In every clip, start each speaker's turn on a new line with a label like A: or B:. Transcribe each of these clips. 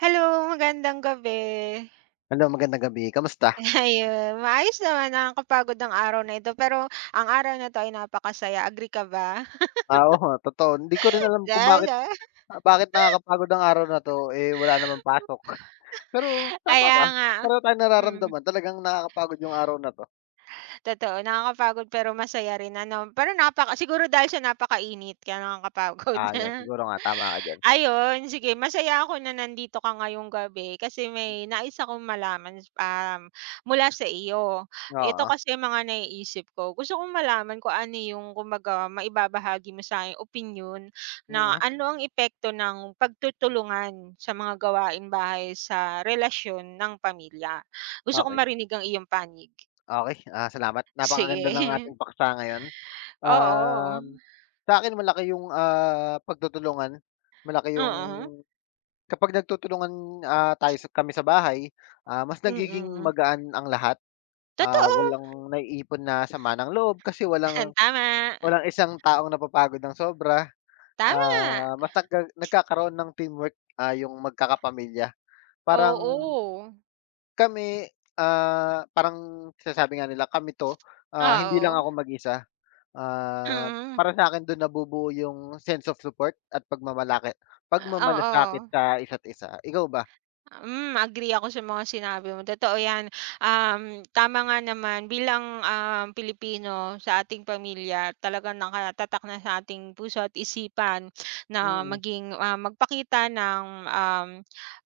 A: Hello, magandang gabi.
B: Hello, magandang gabi, kamusta?
A: Ayun, maayos naman, nakakapagod ang araw na ito, pero ang araw na 'to ay napakasaya, agree ka ba?
B: Oo, totoo hindi ko rin alam kung bakit
A: Dahil-
B: bakit nakakapagod ang araw na 'to, eh, wala namang pasok. Pero tama
A: Kaya
B: ka,
A: nga.
B: pareho tayong
A: Hmm.
B: nararamdaman talagang nakakapagod yung araw na 'to.
A: Totoo, nakakapagod pero masaya rin ano, pero siguro dahil sa napakainit kaya nakakapagod.
B: 'Yun siguro nga tama ka diyan.
A: Ayun, sige masaya ako na nandito ka ngayong gabi kasi may nais akong malaman, mula sa iyo. Ito
B: Oo,
A: kasi yung mga naiisip ko, gusto kong malaman kung ano yung kumbaga maibabahagi mo sa'kin opinyon na
B: mm,
A: ano ang epekto ng pagtutulungan sa mga gawain bahay sa relasyon ng pamilya? Gusto kong
B: okey.
A: marinig ang iyong panig.
B: Okey, salamat
A: Sige.
B: napakaganda ng ating paksa ngayon.
A: Oo.
B: Um, Sa'kin malaki yung, pagtutulungan, malaki yung
A: Oo.
B: kapag nagtutulungan, tayo sa kami sa bahay, mas nagiging
A: Mm.
B: magaan ang lahat.
A: Totoo.
B: Walang naiipon na sama ng loob kasi walang
A: Tama.
B: walang isang taong napapagod ng sobra.
A: Tama.
B: Mas nagkakaroon ng teamwork, yung magkakapamilya. Parang
A: Oo.
B: kami, parang sinasabi nga nila, "Kami 'to,
A: Oo.
B: hindi lang
A: Oo.
B: ako mag-isa." Ah,
A: Mm.
B: Para sa'kin dun nabubuo yung sense of support at pagmamalaki pagmamalasakit
A: Oo.
B: sa isa't isa. Ikaw ba?
A: Agree ako sa mga sinabi mo, totoo 'yan. Tama nga naman bilang, Pilipino sa ating pamilya talagang nakatatak na sa ating puso at isipan na
B: Mm,
A: maging, magpakita ng, um,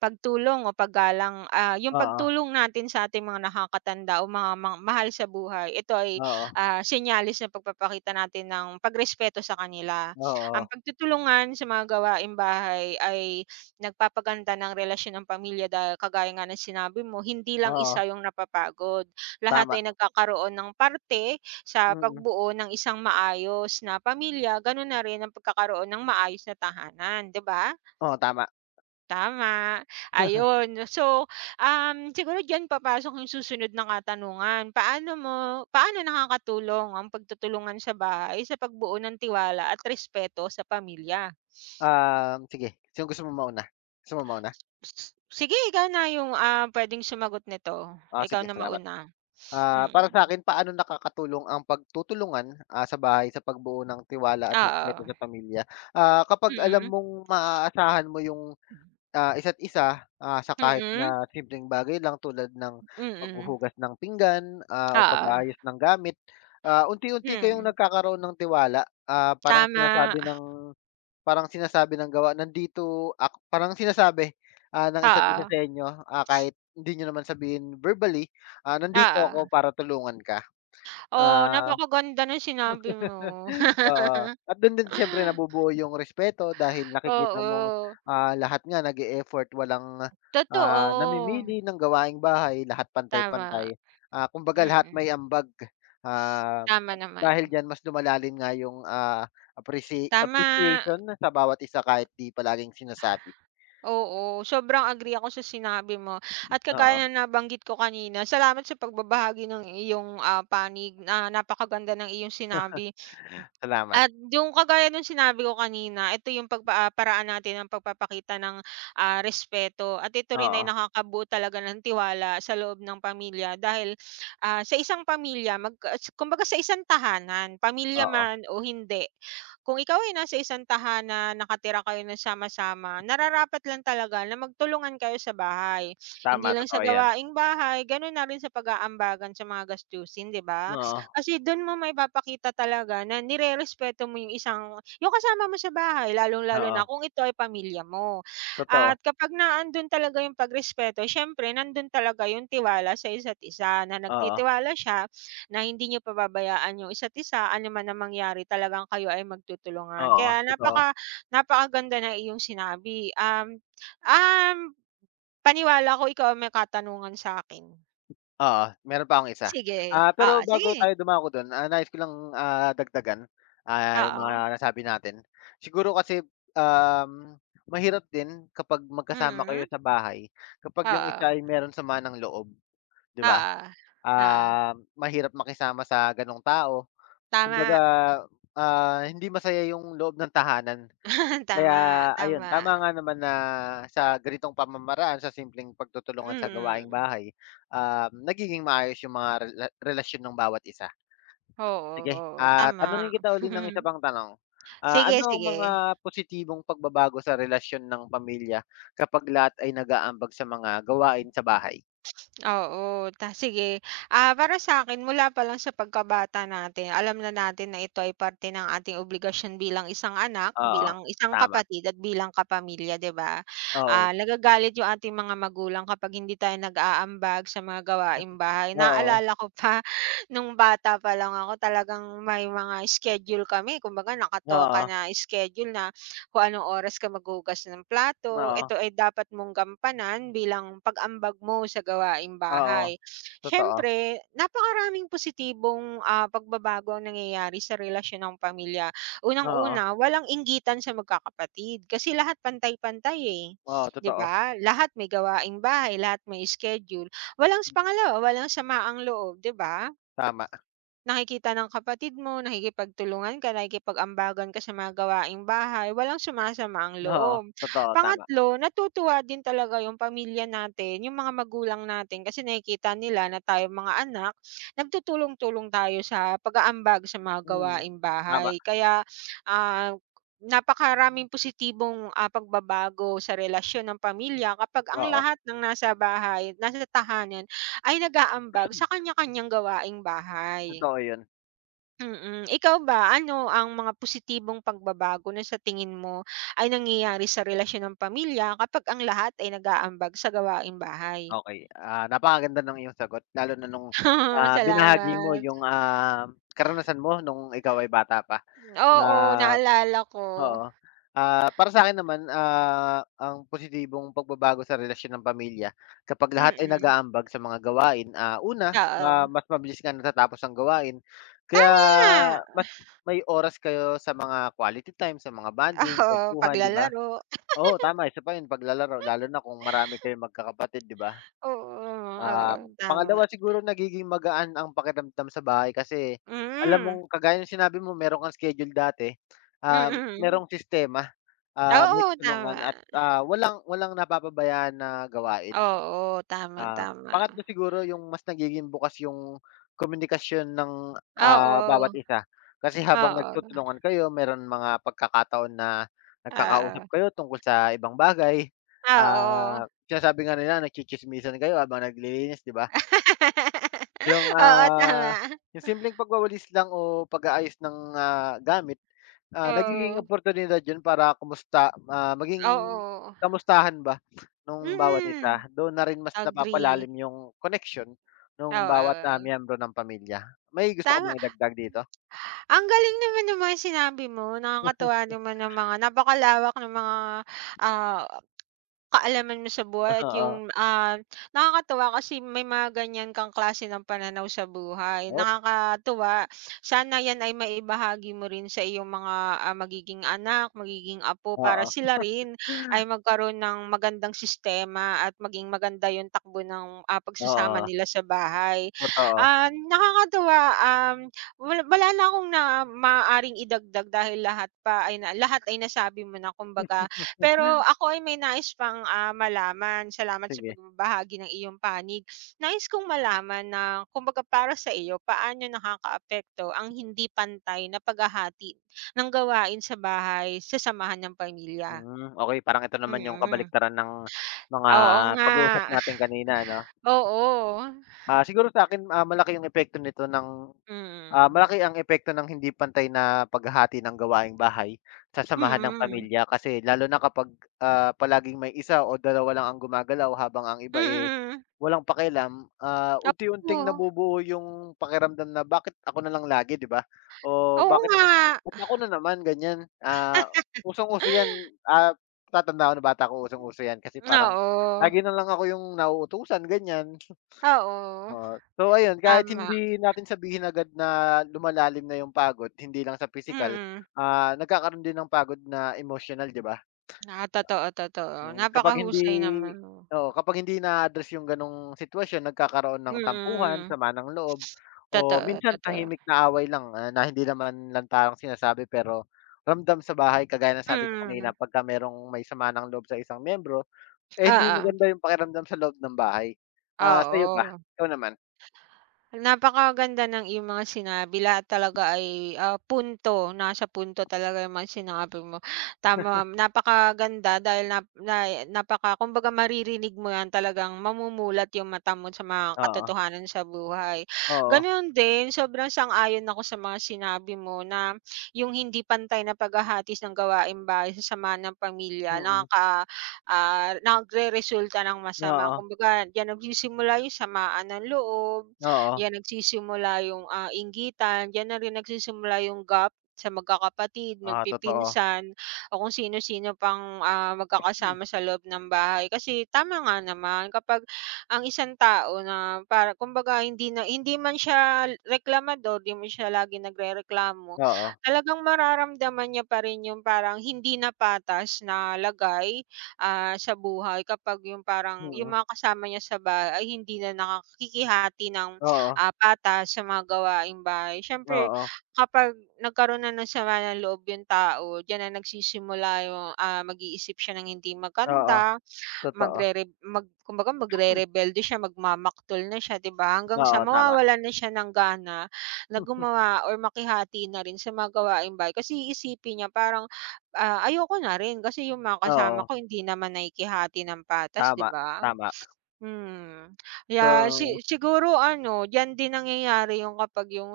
A: pagtulong o paggalang. Yung
B: oo,
A: pagtulong natin sa ating mga nakakatanda o mga mahal sa buhay, ito ay,
B: oo,
A: senyales ng pagpapakita natin ng pagrespeto sa kanila. Ang
B: oo,
A: pagtutulungan sa mga gawaing bahay ay nagpapaganda ng relasyon ng pamilya dahil kagaya nga ng sinabi mo, hindi lang
B: oo,
A: isa yung napapagod. Lahat
B: tama.
A: ay nagkakaroon ng parte sa
B: Mm,
A: pagbuo ng isang maayos na pamilya, gano'n na rin ang pagkakaroon ng maayos na tahanan, 'di ba?
B: oo, tama.
A: Tama, ayun. So, siguro diyan papasok yung susunod na katanungan. Paano nakakatulong ang pagtutulungan sa bahay sa pagbuo ng tiwala at respeto sa pamilya?
B: Sige, sino gusto mo mauna? Gusto mo mauna?
A: Sige ikaw na yung, puwedeng sumagot nito, ikaw
B: Sige
A: na
B: salamat.
A: mauna. Mm,
B: Para sa sa'kin paano nakakatulong ang pagtutulungan, sa bahay sa pagbuo ng tiwala at respeto
A: oo,
B: sa pamilya? Kapag alam
A: mm,
B: mong maaasahan mo yung, isa't isa, sa kahit
A: mm,
B: na simpleng bagay lang tulad ng
A: mm,
B: paghuhugas ng pinggan, o
A: oo,
B: pag-aayos ng gamit, unti-unti kayong
A: hmm,
B: nagkakaroon ng tiwala.
A: tama,
B: Parang sinasabi ng gawa, "Nandito ak" parang sinasabi, ng isa't isa
A: oo,
B: sa inyo, kahit hindi niyo naman sabihin verbally, "Nandito
A: oo.
B: ako para tulungan ka."
A: Oh,
B: Ah
A: napakaganda ng sinabi mo.
B: Oo, at dun din siyempre nabubuo yung respeto dahil nakikita mong,
A: Oo,
B: lahat nga nag effort walang,
A: totoo,
B: namimili ng gawaing bahay, lahat
A: tama,
B: pantay-pantay. Kumbaga lahat
A: mm,
B: may ambag, ah,
A: tama
B: dahil
A: naman,
B: diyan mas lumalalim nga yung,
A: tama.
B: appreciation sa bawat isa kahit di palaging sinasabi.
A: Oo, sobrang agree ako sa sinabi mo at
B: Oo,
A: kagaya na nabanggit ko kanina, salamat sa pagbabahagi ng iyong, panig na napakaganda ng iyong sinabi
B: salamat.
A: at yung kagaya nung sinabi ko kanina, ito yung paraan natin ng pagpapakita ng, respeto at ito rin ay
B: Oo,
A: nakakabuo talaga ng tiwala sa loob ng pamilya dahil, sa isang pamilya kumbaga sa isang tahanan, pamilya
B: oo,
A: man o hindi kung ikaw ay nasa isang tahanan, nakatira kayo ng sama-sama, nararapat lang talaga na magtulungan kayo sa bahay. Hindi
B: tama
A: lang sa
B: totoo yan.
A: gawaing bahay, gano'n na rin sa pag-aambagan sa mga gastusin, 'di ba?
B: Oo,
A: Kasi do'n mo maipapakita talaga na nirerespeto mo yung isang yung kasama mo sa bahay, lalong-lalo na
B: oo,
A: kung ito ay pamilya mo.
B: totoo.
A: At kapag naandun talaga yung pagrespeto, siyempre nandun talaga yung tiwala sa isa't isa na
B: Oo,
A: nagtitiwala siya na hindi niyo pababayaan yung isa't isa, ano man ang mangyari talagang kayo ay magtutulungan.
B: oo,
A: Kaya
B: totoo.
A: napakaganda na iyong sinabi. Um, um, paniwala ko ikaw ang may katanungan sa akin.
B: Oo, meron pa akong isa. Pero bago
A: Sige.
B: tayo dumako don, nais ko lang, dagdagan, yung
A: Oo,
B: mga nasabi natin. Siguro kasi, um, mahirap din kapag magkasama
A: mm,
B: kayo sa bahay, kapag yung
A: oo,
B: isa ay meron sama ng loob, 'di ba?
A: oo, oo.
B: Ah, Mahirap makisama sa gano'ng tao.
A: Tama,
B: Kumbaga, hindi masaya yung loob ng tahanan. Kaya
A: tama,
B: ayun,
A: tama.
B: tama nga naman na sa ganitong pamamaraan, sa simpleng pagtutulungan sa gawaing
A: Mm,
B: bahay, nagiging maayos yung mga relasyon ng bawat isa.
A: oo,
B: Sige,
A: oo, tama.
B: tanungin kita uli ng isa pang tanong.
A: Sige,
B: Ano ang mga
A: sige.
B: positibong pagbabago sa relasyon ng pamilya kapag lahat ay nag-aambag sa mga gawain sa bahay?
A: Oo, sige. Para sa akin mula pa lang sa pagkabata natin alam na natin na ito ay parte ng ating obligasyon bilang isang anak,
B: Oo,
A: bilang isang
B: tama.
A: kapatid at bilang kapamilya, 'di ba?
B: Oo,
A: Nagagalit yung ating mga magulang kapag hindi tayo nag-aambag sa mga gawaing bahay.
B: oo,
A: Naalala ko pa nung bata pa lang ako talagang may mga schedule kami kumbaga nakatoka
B: oo,
A: na schedule na kung anong oras ka maghugas ng plato,
B: oo,
A: ito ay dapat mong gampanan bilang pag-ambag mo sa gawaing
B: oo,
A: bahay.
B: totoo.
A: Siyempre, napakaraming positibong, pagbabago ang nangyayari sa relasyon ng pamilya.
B: Oo,
A: Unang-una, walang inggitan sa magkakapatid kasi lahat pantay-pantay, eh,
B: oo,
A: 'di
B: totoo.
A: ba? Lahat may gawaing bahay, lahat may schedule. Walang pangalawa, walang samaang loob, 'di ba?
B: Tama.
A: Nakikita ng kapatid mo, nakikipagtulungan ka, nakikipag-ambagan ka sa mga gawaing bahay, walang sumasama ang
B: Oo,
A: loob.
B: totoo, tama.
A: Pangatlo, natutuwa din talaga yung pamilya natin, yung mga magulang natin kasi nakikita nila na tayo mga anak, nagtutulong-tulong tayo sa pag-aambag sa mga
B: Mm,
A: gawaing
B: tama,
A: bahay. Kaya, ah, napakaraming positibong, pagbabago sa relasyon ng pamilya kapag ang
B: oo.
A: lahat ng nasa bahay, nasa tahanan ay nag-aambag sa kanya-kanyang gawaing bahay.
B: Totoo yun.
A: Ikaw ba ano ang mga positibong pagbabago na sa tingin mo ay nangyayari sa relasyon ng pamilya kapag ang lahat ay nag-aambag sa gawaing bahay?
B: Okey, napakaganda ng iyong sagot lalo na nung, binahagi mo
A: Salamat.
B: yung, karanasan mo nung ikaw ay bata pa na
A: Oo, naalala ko.
B: oo. Para sa'kin naman, ang positibong pagbabago sa relasyon ng pamilya kapag lahat ay
A: Mm,
B: nag-aambag sa mga gawain, una,
A: oo.
B: mas mabilis nga natatapos ang gawain kaya
A: Tama!
B: mas may oras kayo sa mga quality time, sa mga bonding,
A: Oo,
B: kuwentuhan, 'di ba?
A: paglalaro.
B: Oo, tama isa pa 'yun paglalaro lalo na kung marami kayong magkakapatid, 'di ba?
A: Oo, oo, tama.
B: Pangalawa siguro nagiging magaan ang pakiramdam sa bahay kasi alam
A: Mm,
B: mong kagaya ng sinabi mo meron kang schedule dati,
A: mm.
B: merong sistema, may
A: Oo, tama.
B: tulungan at, walang walang napapabayaan na gawain.
A: Oo, tama, tama.
B: Pangatlo siguro yung mas nagiging bukas yung komunikasyon ng,
A: Oo,
B: bawat isa. Kasi habang
A: oo,
B: nagtutulungan kayo meron mga pagkakataon na nagkakausap
A: oo.
B: kayo tungkol sa ibang bagay.
A: Oo.
B: Sinasabi nga nila nagtsitsismisan kayo habang naglilinis, 'di ba? Yung,
A: Oo, tama.
B: yung simpleng pagwawalis lang o pag-aayos ng, gamit nagiging
A: Oo,
B: oportunidad 'yun para kumusta maging
A: oo.
B: kamustahan ba nung bawat isa.
A: Mm,
B: Doon na rin mas
A: agree.
B: napapalalim yung connection
A: Oo,
B: nung bawat,
A: oo, oo.
B: miyembro ng pamilya. May gusto ka
A: Tama.
B: bang idagdag dito?
A: Ang galing naman ng mga sinabi mo, nakakatuwa naman ng mga napakalawak ng mga, ah kaalaman mo sa buhay at yung, nakakatuwa kasi may mga ganyan kang klase ng pananaw sa buhay.
B: Oo. Oh,
A: Nakakatuwa, sana yan ay maibahagi mo rin sa iyong mga, magiging anak, magiging apo para
B: oo.
A: sila rin ay magkaroon ng magandang sistema at maging maganda yung takbo ng, pagsasama
B: Oo,
A: nila sa bahay.
B: totoo.
A: Nakakatuwa, wala wala na akong na maaaring idagdag dahil lahat pa ay na lahat ay nasabi mo na kumbaga pero ako ay may nais pang, malaman. Salamat sa
B: Sige.
A: pagbabahagi ng iyong panig. Nais kong malaman na kumbaga para sa iyo, paano nakakaapekto ang hindi pantay na paghahati ng gawain sa bahay sa samahan ng pamilya?
B: Mm, okey parang ito naman yung
A: Mm.
B: kabaliktaran ng mga
A: Oo nga.
B: pag-uusap natin kanina ano.
A: Oo.
B: Ah, siguro sa'kin, ah, malaki yung epekto nito ng
A: Mm.
B: malaki ang epekto ng hindi pantay na paghahati ng gawaing bahay sa samahan ng
A: Mm.
B: pamilya kasi lalo na kapag, palaging may isa o dalawa lang ang gumagalaw habang ang iba, eh,
A: Mm.
B: walang pakialam, unti-unting
A: Oo.
B: nabubuo yung pakiramdam na bakit ako na lang lagi, 'di ba? O
A: Oo nga.
B: ba't ako na naman ganyan. Usong-uso 'yan, ah, tatanda ako na bata ko usong-uso 'yan kasi parang
A: Oo.
B: lagi na lang ako yung nauutusan ganyan.
A: Oo.
B: Oo. So ayun, kahit
A: Tama.
B: hindi natin sabihin agad na lumalalim na yung pagod, hindi lang sa pisikal,
A: Mm.
B: nagkakaroon din ng pagod na emotional, 'di ba?
A: Ah, totoo, totoo.
B: Mm, kapag hindi
A: Napakahusay naman mo.
B: oo, kapag hindi na-address yung gano'ng sitwasyon, nagkakaroon ng tampuhan,
A: Mm,
B: sama ng loob, o
A: totoo,
B: minsan
A: totoo.
B: tahimik na away lang, na hindi naman lantarang sinasabi pero ramdam sa bahay. Kagaya ng sabi ko
A: Mm,
B: kanina, pagka merong may sama ng loob sa isang miyembro, eh, hindi
A: oo,
B: maganda yung pakiramdam sa loob ng bahay. Sa'yo ba?
A: oo.
B: Ikaw naman?
A: Napakaganda ng iyong mga sinabi lahat talaga ay, punto, nasa punto talaga yung mga sinabi mo. Tama, napakaganda dahil nap na napaka kumbaga maririnig mo yan talagang mamumulat yung mata mo sa mga
B: Oo,
A: katotohanan sa buhay.
B: oo.
A: Ganoon din, sobrang sang-ayon ako sa mga sinabi mo na yung hindi pantay na paghahatis ng gawaing bahay sa samahan ng pamilya
B: Mm,
A: nagreresulta ng masama.
B: oo,
A: Kumbaga diyan nagsisimula yung samaan ng loob
B: oo,
A: yan nagsisimula yung, inggitan, diyan na rin nagsisimula yung gap sa magkakapatid,
B: oo, totoo.
A: magpipinsan, o kung sino-sino pang,
B: Hmm,
A: magkakasama sa loob ng bahay. Kasi tama nga naman kapag ang isang tao na para kumbaga hindi man siya reklamador, hindi man siya laging nagrereklamo,
B: oo,
A: talagang mararamdaman niya pa rin yung parang hindi na patas na lagay, sa buhay kapag yung parang yung
B: mm,
A: mga kasama niya sa bahay ay hindi na nakakikihati ng
B: oo,
A: patas sa mga gawaing bahay. Siyempre
B: oo,
A: kapag nagkaroon na ng sama ng loob yung tao, diyan na nagsisimula yung, mag-iisip siya ng hindi
B: oo,
A: maganda,
B: totoo,
A: magrere mag kumbaga magrerebelde siya, magmamaktol na siya, 'di ba? Hanggang sa
B: oo, tama,
A: mawawalan na siya ng gana na gumawa or makihati na rin sa mga gawaing bahay kasi iisipin niya parang, ayoko na rin kasi yung mga kasama
B: oo,
A: ko hindi naman nakikihati ng patas, 'di
B: tama,
A: ba?
B: tama.
A: Hmm. Yeah,
B: So,
A: siguro ano, diyan din nangyayari yung kapag yung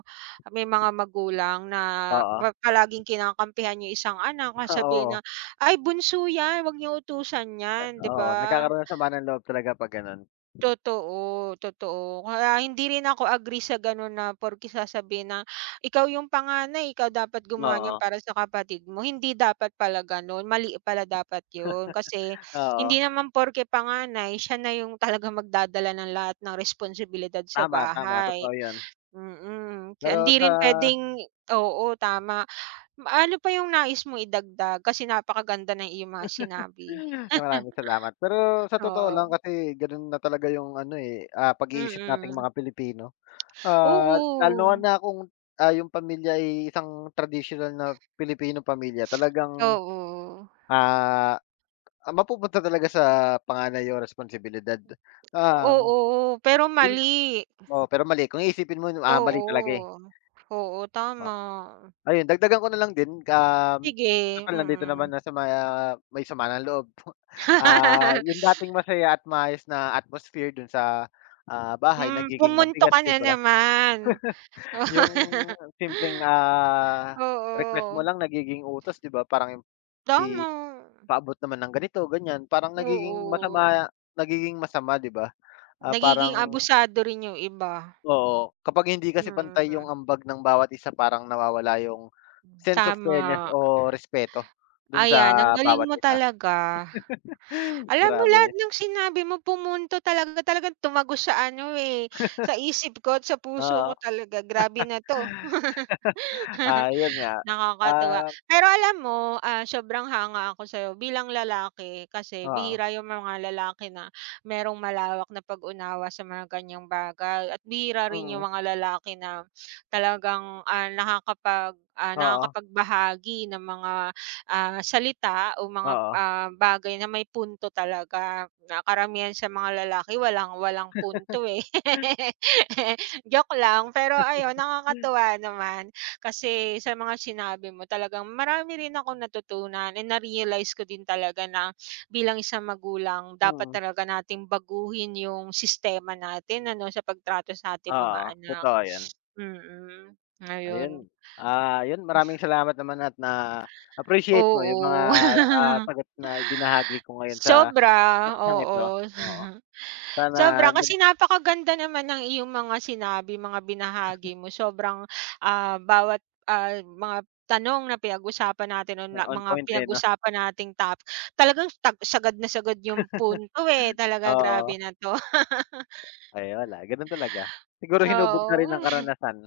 A: may mga magulang na
B: oo,
A: palaging kinakampihan yung isang anak, na na,
B: oo,
A: "Ay bunso yan, 'wag niyo utusan yan." 'Di
B: oo,
A: ba?
B: nagkakaroon ng sama ng loob talaga 'pag gano'n.
A: Totoo, totoo. Kaya hindi rin ako agree sa gano'n na porke sasabihin na, "Ikaw yung panganay, ikaw dapat gumawa niyan
B: Oo,
A: para sa kapatid mo." Hindi dapat pala gano'n, mali pala dapat 'yun. Kasi hindi
B: oo,
A: naman porke panganay, siya na yung talaga magdadala ng lahat ng responsibilidad sa
B: tama, tama,
A: bahay.
B: totoo 'yun.
A: Kaya
B: Pero
A: hindi
B: sa
A: rin puwedeng oo, tama. Ano pa yung nais mo idagdag? Kasi napakaganda ng iyong mga sinabi.
B: Ay, maraming salamat. Pero sa totoo lang
A: Oo,
B: kasi gano'n na talaga 'yung ano, eh, pag-iisip nating
A: mm.
B: mga Pilipino. Ah,
A: Oo,
B: Lalo na kung, yung pamilya ay isang traditional na Pilipino pamilya talagang,
A: oo.
B: ah, mapupunta talaga sa panganay yung responsibilidad. Um,
A: Oo, pero
B: yun
A: mali.
B: Oo, pero mali kung iisipin mo, mali talaga, eh.
A: Oo. Oo,
B: Oh,
A: tama.
B: ayun dagdagan ko na lang din,
A: Sige,
B: total nandito naman
A: mm.
B: na sa may, may sama ng loob. Yung dating masaya at maayos na atmosphere dun sa, bahay
A: Hmm,
B: nagiging
A: pumunto
B: mabigat,
A: ka
B: 'di
A: na
B: ba?
A: naman.
B: Yung simpleng, request
A: Oo,
B: mo lang nagiging utos 'di ba parang
A: tama.
B: ipaabot naman ng ganito, ganyan. Parang nagiging
A: Oo,
B: masama nagiging masama, 'di ba? Ah,
A: nagiging
B: parang
A: abusado rin yung iba.
B: Oo, kapag hindi kasi pantay yung
A: Mm,
B: ambag ng bawat isa parang nawawala yung sense of fairness
A: tama.
B: o respeto dun sa
A: Ayan, ang galing
B: bawat
A: mo
B: isa.
A: talaga. Alam mo lahat
B: Grabe,
A: ng sinabi mo pumunto talaga talagang tumago sa ano, eh, sa isip ko at sa puso ko
B: oo.
A: talaga. Grabe na 'to.
B: Ah, yun nga,
A: Nakakatuwa.
B: ah
A: Pero alam mo, sobrang hanga ako sa'yo bilang lalaki kasi
B: Oo,
A: bihira yung mga lalaki na merong malawak na pag-unawa sa mga ganyang bagay at bihira rin yung
B: mm,
A: mga lalaki na talagang,
B: oo,
A: nakakapagbahagi ng mga, salita o mga,
B: oo,
A: bagay na may punto talaga na karamihan sa mga lalaki walang walang punto, eh. Joke lang, pero ayun nakakatuwa naman. Kasi sa mga sinabi mo talagang marami rin ako natutunan and na-realize ko din talaga na bilang isang magulang dapat
B: mm,
A: talaga nating baguhin yung sistema natin ano, sa pagtrato sa ating mga
B: oo,
A: anak.
B: totoo yun.
A: Mm, ayun.
B: Ayun, yun maraming salamat naman at na-appreciate mo yung mga,
A: Oo.
B: sagot na ibinahagi ko ngayon sa
A: Sobra,
B: paksang ito,
A: oo.
B: oo. Sana
A: Sobra,
B: nag
A: kasi napakaganda naman ng iyong mga sinabi, mga binahagi mo. Sobrang, bawat, mga tanong na pinag-usapan natin o na
B: on
A: mga
B: point, eh, 'no?
A: pinag-usapan nating talagang sagad na sagad yung punto, eh, talaga
B: Oo,
A: grabe na 'to.
B: ay wala ganun talaga. Siguro hinubog na rin ng
A: Oo.
B: karanasan,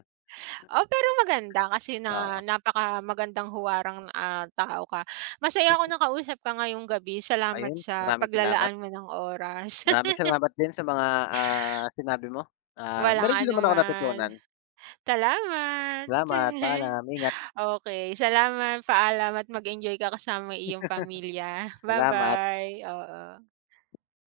A: Oh, pero maganda kasi na
B: oo.
A: napaka magandang huwarang, tao ka. Masaya ako nakausap ka ngayong gabi. Salamat
B: Ayun,
A: sa
B: maraming salamat.
A: paglalaan mo ng oras.
B: Maraming salamat din sa mga, sinabi mo.
A: Walang
B: Meron din naman ako
A: anuman.
B: natutunan.
A: Salamat.
B: Salamat, paalam, ingat.
A: Okay, salamat, paalam at mag-enjoy ka kasama iyong pamilya. Bye
B: Salamat.
A: bye, oo.